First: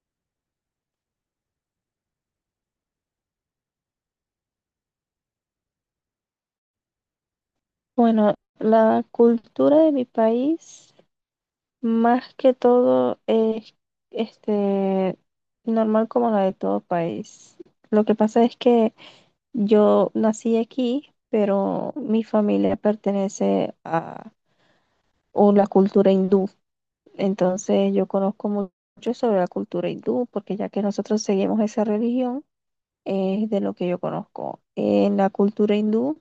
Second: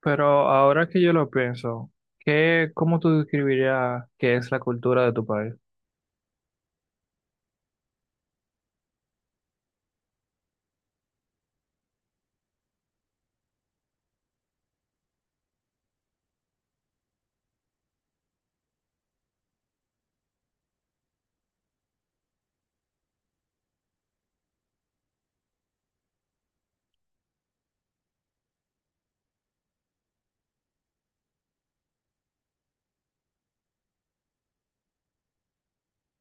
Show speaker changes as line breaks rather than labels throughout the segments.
Pero ahora que yo lo pienso, ¿qué, cómo tú describirías qué es la cultura de tu país?
Bueno, la cultura de mi país, más que todo, es este, normal como la de todo país. Lo que pasa es que yo nací aquí, pero mi familia pertenece a o la cultura hindú. Entonces yo conozco mucho sobre la cultura hindú, porque ya que nosotros seguimos esa religión, es de lo que yo conozco. En la cultura hindú.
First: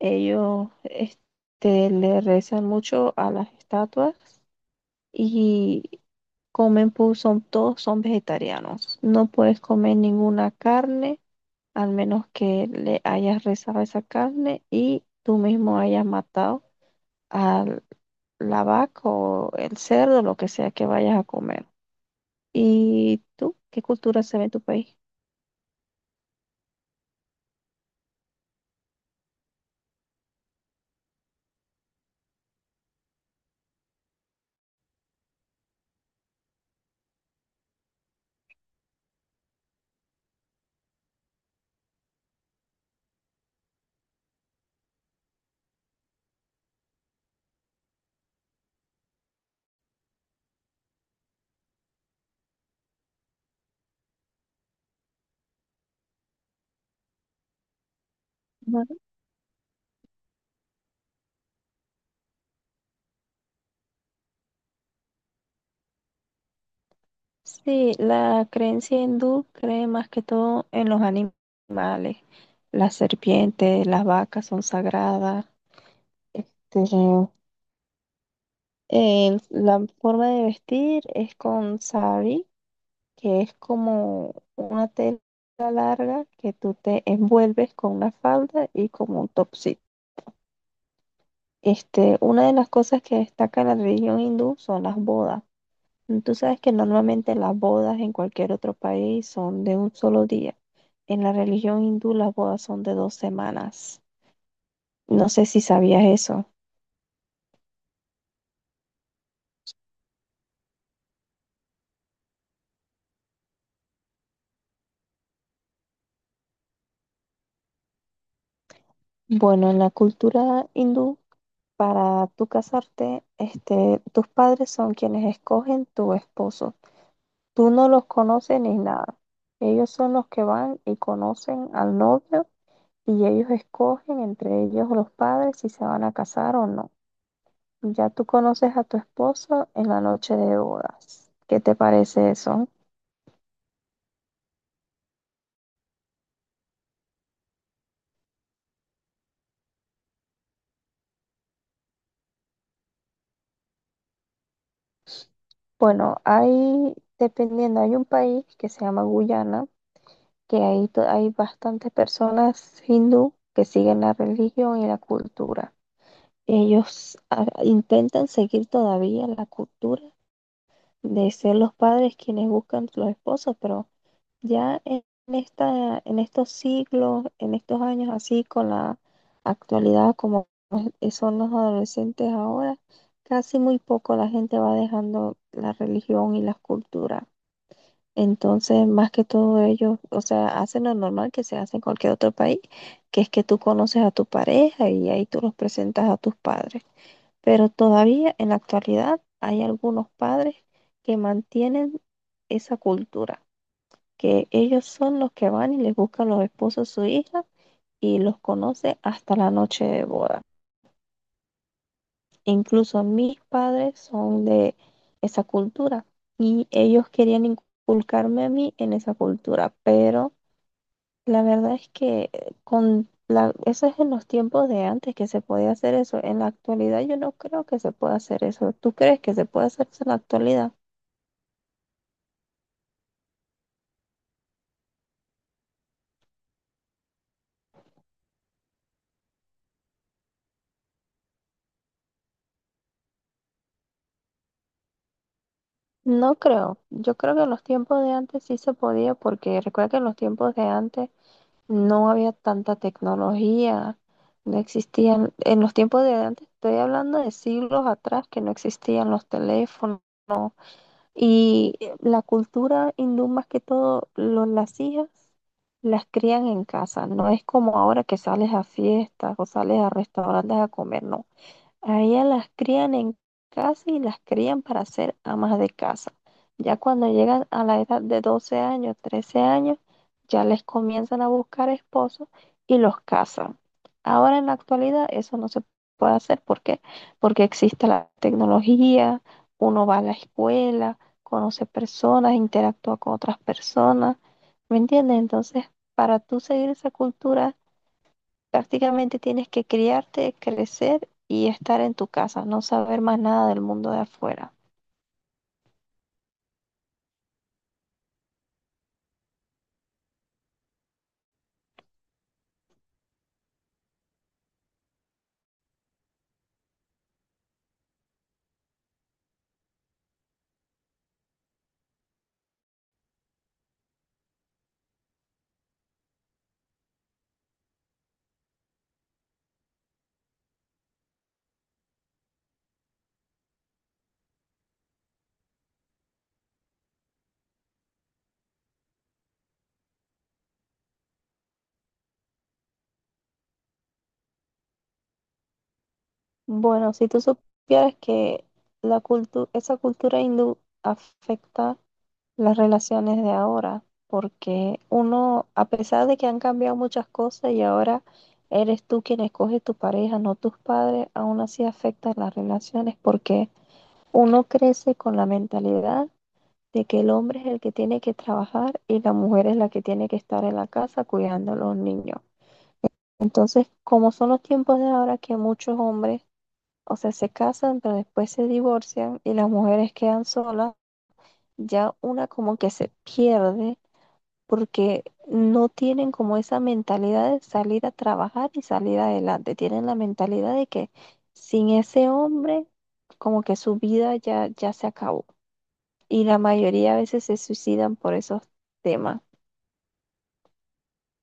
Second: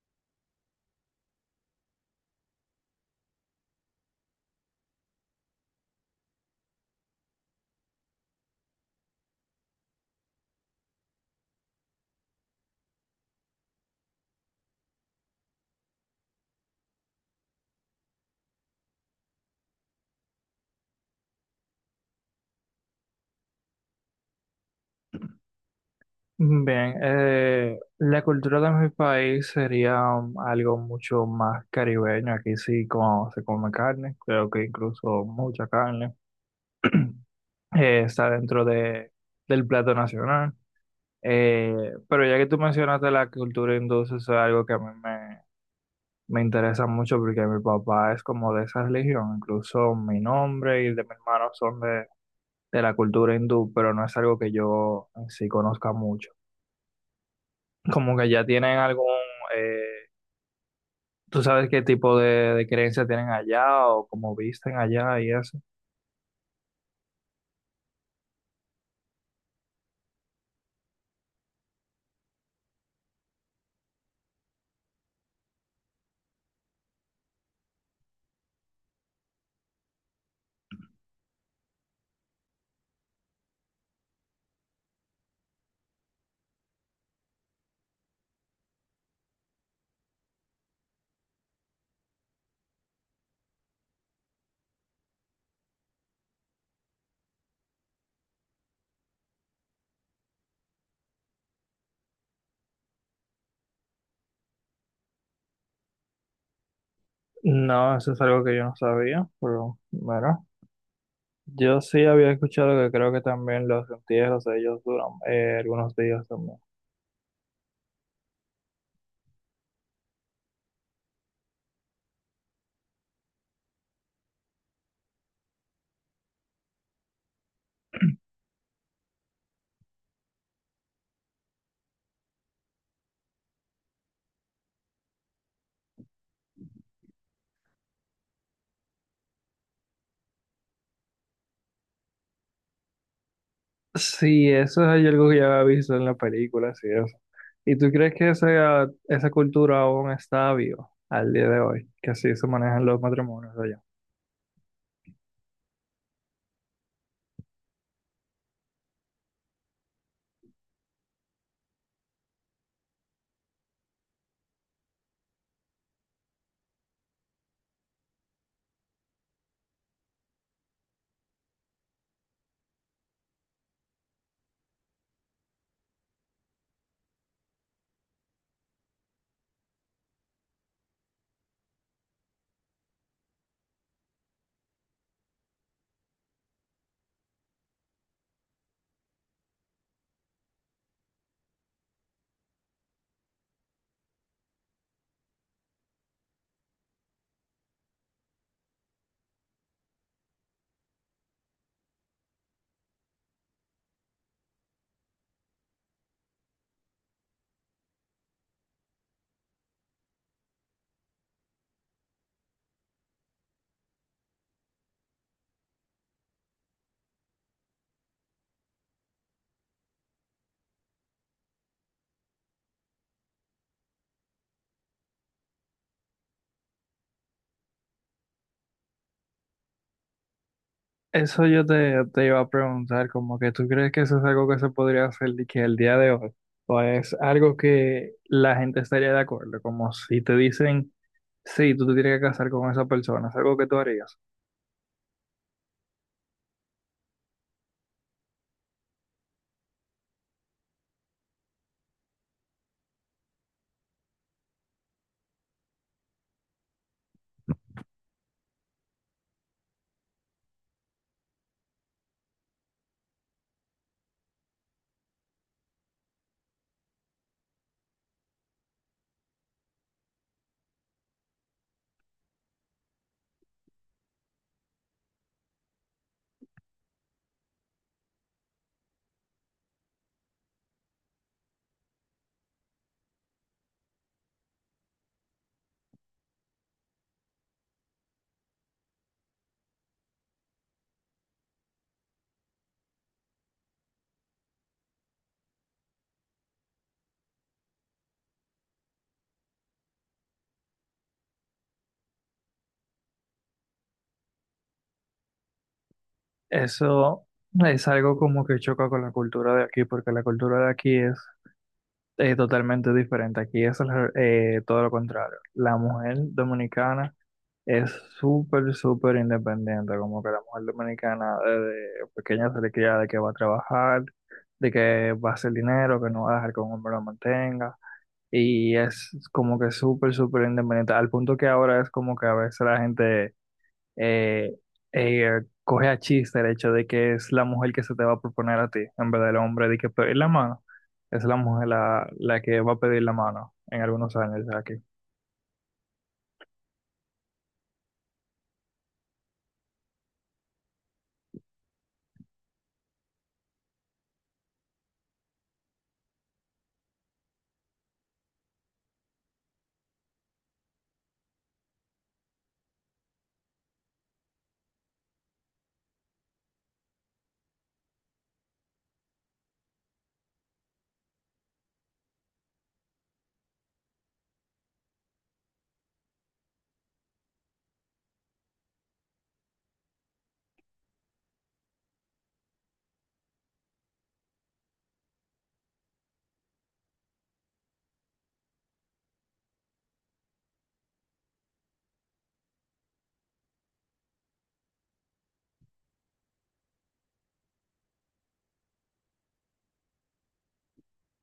Ellos le rezan mucho a las estatuas y comen, todos son vegetarianos. No puedes comer ninguna carne, al menos que le hayas rezado esa carne y tú mismo hayas matado a la vaca o el cerdo, lo que sea que vayas a comer. ¿Y tú? ¿Qué cultura se ve en tu país?
Bien, la cultura de mi país sería algo mucho más caribeño. Aquí sí como se come carne, creo que incluso mucha carne. Está dentro de, del plato nacional. Pero ya que tú mencionaste la cultura hindú, eso es algo que a me interesa mucho porque mi papá es como de esa religión, incluso mi nombre y el de mi hermano son de la cultura hindú, pero no es algo que yo en sí conozca mucho. Como que ya tienen algún, eh, ¿tú sabes qué tipo de creencia tienen allá o cómo visten allá y eso?
Sí, la creencia hindú cree más que todo en los animales. Las serpientes, las vacas son sagradas. Este, la forma de vestir es con sari, que es como una tela larga que tú te envuelves con una falda y como un topsito. Una de las cosas que destaca en la religión hindú son las bodas. Tú sabes que normalmente las bodas en cualquier otro país son de un solo día. En la religión hindú las bodas son de dos semanas. No sé si sabías eso.
No, eso es algo que yo no sabía, pero bueno, yo sí había escuchado que creo que también los entierros de ellos duran algunos días también.
Bueno, en la cultura hindú, para tú casarte, tus padres son quienes escogen tu esposo. Tú no los conoces ni nada. Ellos son los que van y conocen al novio y ellos escogen entre ellos los padres si se van a casar o no. Ya tú conoces a tu esposo en la noche de bodas. ¿Qué te parece eso?
Sí, eso es algo que ya había visto en la película, sí, eso. ¿Y tú crees que esa cultura aún está viva al día de hoy? Que así se manejan los matrimonios allá.
Bueno, hay, dependiendo, hay un país que se llama Guyana, que ahí hay bastantes personas hindú que siguen la religión y la cultura. Ellos intentan seguir todavía la cultura de ser los padres quienes buscan los esposos, pero ya en en estos siglos, en estos años así, con la actualidad como son los adolescentes ahora, casi muy poco la gente va dejando la religión y las culturas. Entonces, más que todo ellos, o sea, hacen lo normal que se hace en cualquier otro país, que es que tú conoces a tu pareja y ahí tú los presentas a tus padres. Pero todavía en la actualidad hay algunos padres que mantienen esa cultura, que ellos son los que van y les buscan los esposos a su hija y los conoce hasta la noche de boda. Incluso mis padres son de esa cultura y ellos querían inculcarme a mí en esa cultura, pero la verdad es que eso es en los tiempos de antes que se podía hacer eso. En la actualidad yo no creo que se pueda hacer eso. ¿Tú crees que se puede hacer eso en la actualidad?
Eso yo te, te iba a preguntar, como que tú crees que eso es algo que se podría hacer de que el día de hoy, o es algo que la gente estaría de acuerdo, como si te dicen, sí, tú te tienes que casar con esa persona, es algo que tú harías.
No creo. Yo creo que en los tiempos de antes sí se podía porque recuerda que en los tiempos de antes no había tanta tecnología, no existían, en los tiempos de antes, estoy hablando de siglos atrás que no existían los teléfonos y la cultura hindú más que todo, las hijas las crían en casa, no es como ahora que sales a fiestas o sales a restaurantes a comer, no. A ellas las crían en casa y las crían para ser amas de casa. Ya cuando llegan a la edad de 12 años, 13 años, ya les comienzan a buscar esposos y los casan. Ahora en la actualidad eso no se puede hacer. ¿Por qué? Porque existe la tecnología, uno va a la escuela, conoce personas, interactúa con otras personas. ¿Me entiendes? Entonces, para tú seguir esa cultura prácticamente tienes que criarte, crecer y estar en tu casa, no saber más nada del mundo de afuera.
Eso es algo como que choca con la cultura de aquí, porque la cultura de aquí es totalmente diferente. Aquí es al todo lo contrario. La mujer dominicana es súper, súper independiente, como que la mujer dominicana desde pequeña se le cría de que va a trabajar, de que va a hacer dinero, que no va a dejar que un hombre la mantenga. Y es como que súper, súper independiente, al punto que ahora es como que a veces la gente eh, coge a chiste el hecho de que es la mujer que se te va a proponer a ti, en vez del hombre, de que pedir la mano. Es la mujer la, la que va a pedir la mano en algunos años aquí.
Bueno, si tú supieras que esa cultura hindú afecta las relaciones de ahora, porque uno, a pesar de que han cambiado muchas cosas y ahora eres tú quien escoge tu pareja, no tus padres, aún así afecta las relaciones porque uno crece con la mentalidad de que el hombre es el que tiene que trabajar y la mujer es la que tiene que estar en la casa cuidando a los niños. Entonces, como son los tiempos de ahora que muchos hombres, o sea, se casan, pero después se divorcian y las mujeres quedan solas, ya una como que se pierde porque no tienen como esa mentalidad de salir a trabajar y salir adelante. Tienen la mentalidad de que sin ese hombre, como que su vida ya se acabó y la mayoría a veces se suicidan por esos temas.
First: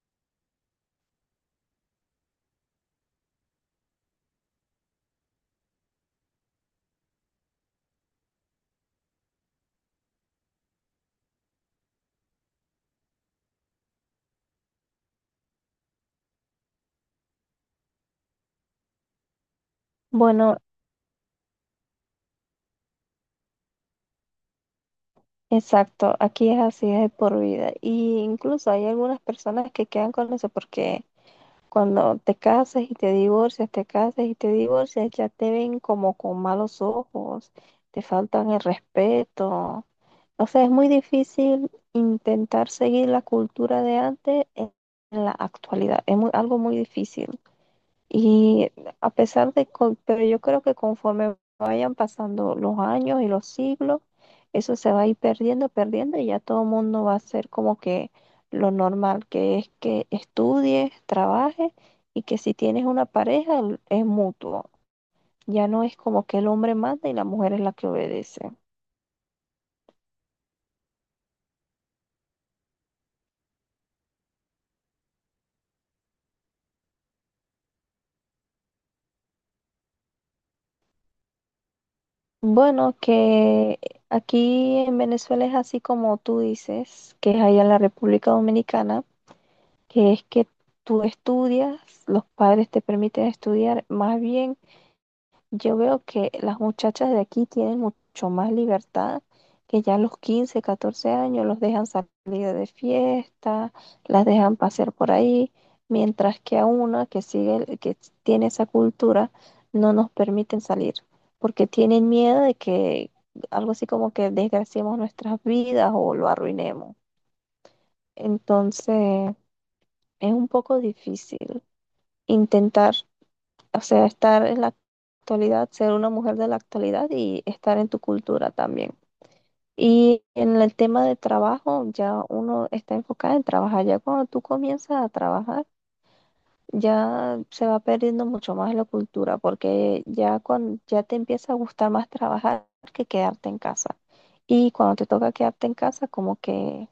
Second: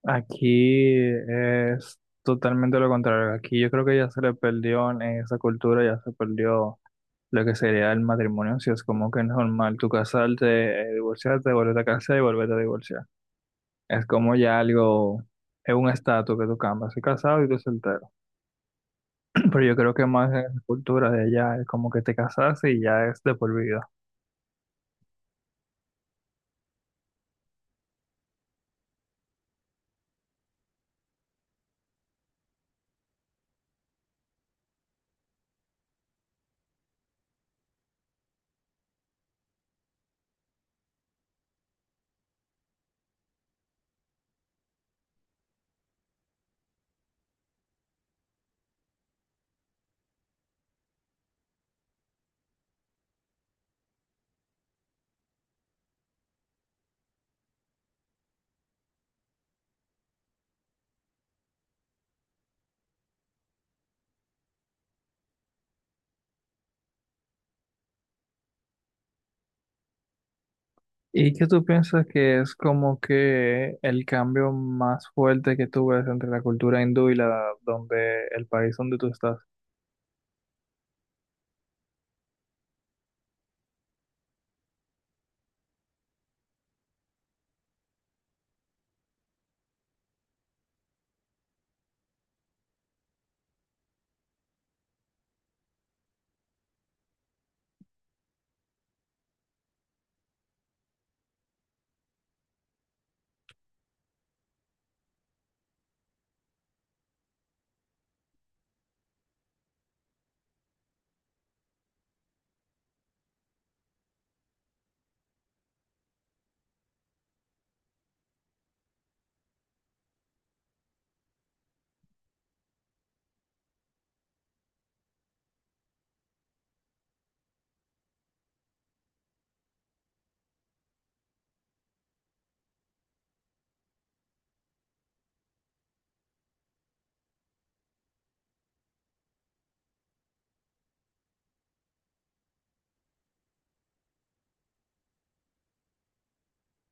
Aquí es totalmente lo contrario. Aquí yo creo que ya se le perdió en esa cultura, ya se perdió lo que sería el matrimonio. Si es como que es normal tú casarte, divorciarte, volverte a casar y volverte a divorciar. Es como ya algo, es un estatus que tú cambias. Soy casado y tú soltero. Pero yo creo que más en
Bueno,
la cultura de allá es como que te casaste y ya es de por vida.
exacto, aquí es así, es de por vida. Y incluso hay algunas personas que quedan con eso porque cuando te casas y te divorcias, te casas y te divorcias, ya te ven como con malos ojos, te faltan el respeto. O sea, es muy difícil intentar seguir la cultura de antes en la actualidad. Es algo muy difícil. Y a pesar pero yo creo que conforme vayan pasando los años y los siglos, eso se va a ir perdiendo, perdiendo y ya todo el mundo va a ser como que lo normal, que es que estudies, trabajes y que si tienes una pareja es mutuo. Ya no es como que el hombre manda y la mujer es la que obedece.
¿Y qué tú piensas que es como que el cambio más fuerte que tú ves entre la cultura hindú y la donde el país donde tú estás?
Bueno, que aquí en Venezuela es así como tú dices, que es allá en la República Dominicana. Que es que tú estudias, los padres te permiten estudiar. Más bien, yo veo que las muchachas de aquí tienen mucho más libertad, que ya a los 15, 14 años los dejan salir de fiesta, las dejan pasear por ahí, mientras que a una que sigue, que tiene esa cultura, no nos permiten salir, porque tienen miedo de que algo así como que desgraciemos nuestras vidas o lo arruinemos. Entonces, es un poco difícil intentar, o sea, estar en la actualidad, ser una mujer de la actualidad y estar en tu cultura también. Y en el tema de trabajo, ya uno está enfocado en trabajar. Ya cuando tú comienzas a trabajar, ya se va perdiendo mucho más la cultura, porque ya, cuando, ya te empieza a gustar más trabajar que quedarte en casa. Y cuando te toca quedarte en casa, como que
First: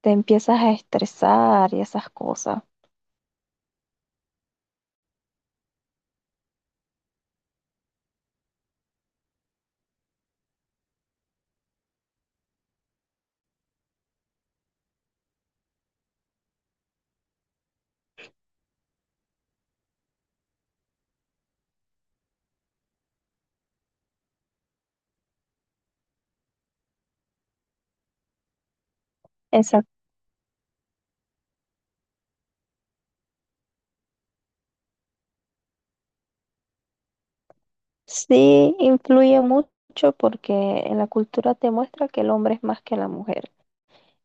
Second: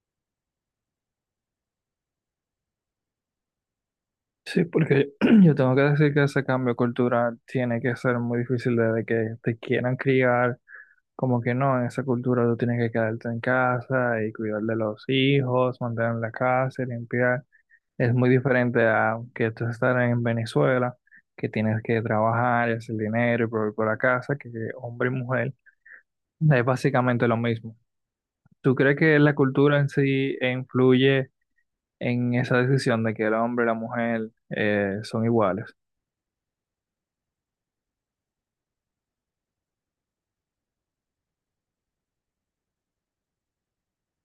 te empiezas a estresar y esas cosas.
Sí, porque yo tengo que decir que ese cambio cultural tiene que ser muy difícil desde que te quieran criar. Como que no, en esa cultura tú tienes que quedarte en casa y cuidar de los hijos, mantener la casa, limpiar. Es muy diferente a que tú estar en Venezuela, que tienes que trabajar y hacer dinero y proveer por la casa, que hombre y mujer es básicamente lo mismo. ¿Tú crees que la cultura en sí influye en esa decisión de que el hombre y la mujer son iguales?
Sí, influye mucho porque en la cultura te muestra que el hombre es más que la mujer.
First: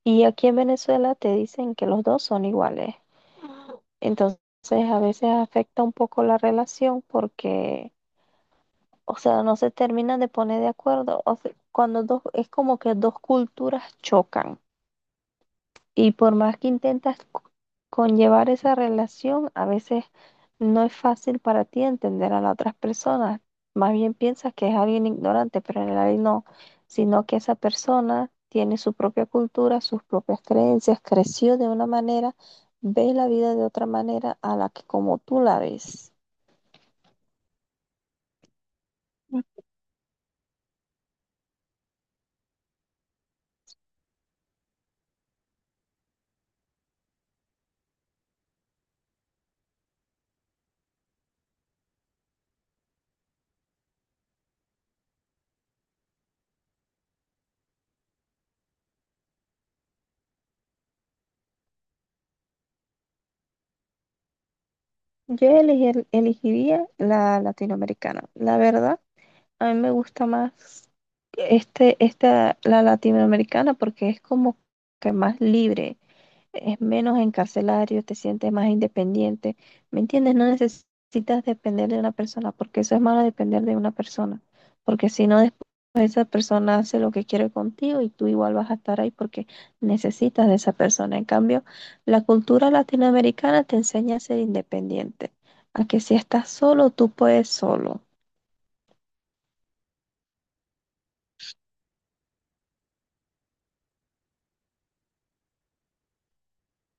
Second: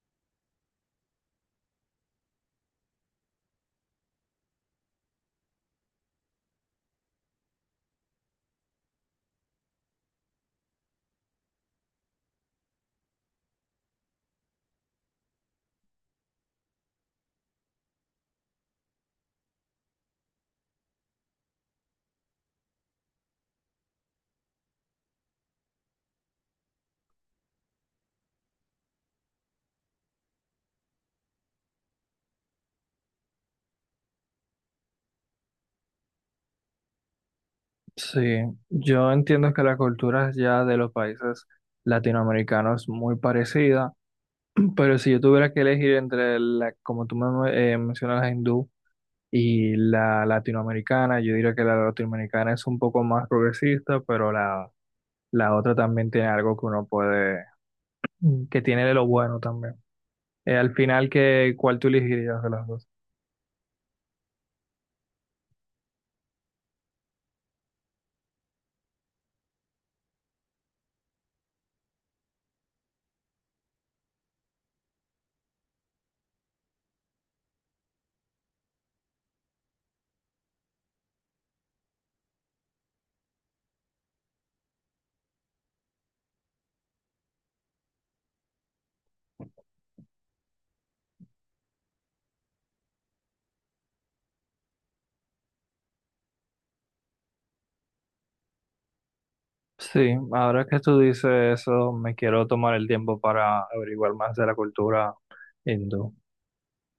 Y aquí en Venezuela te dicen que los dos son iguales. Entonces a veces afecta un poco la relación porque, o sea, no se terminan de poner de acuerdo. O sea, cuando dos, es como que dos culturas chocan. Y por más que intentas conllevar esa relación, a veces no es fácil para ti entender a las otras personas. Más bien piensas que es alguien ignorante, pero en realidad no, sino que esa persona tiene su propia cultura, sus propias creencias, creció de una manera, ve la vida de otra manera a la que como tú la ves.
Sí, yo entiendo que la cultura ya de los países latinoamericanos es muy parecida. Pero si yo tuviera que elegir entre la, como tú me, mencionas, la hindú y la latinoamericana, yo diría que la latinoamericana es un poco más progresista, pero la otra también tiene algo que uno puede, que tiene de lo bueno también. Al final, ¿qué, cuál tú elegirías de las dos?
Yo elegiría la latinoamericana, la verdad. A mí me gusta más la latinoamericana porque es como que más libre, es menos encarcelario, te sientes más independiente. ¿Me entiendes? No necesitas depender de una persona porque eso es malo depender de una persona. Porque si no, después esa persona hace lo que quiere contigo y tú igual vas a estar ahí porque necesitas de esa persona. En cambio, la cultura latinoamericana te enseña a ser independiente, a que si estás solo, tú puedes solo.
Sí, ahora que tú dices eso, me quiero tomar el tiempo para averiguar más de la cultura hindú.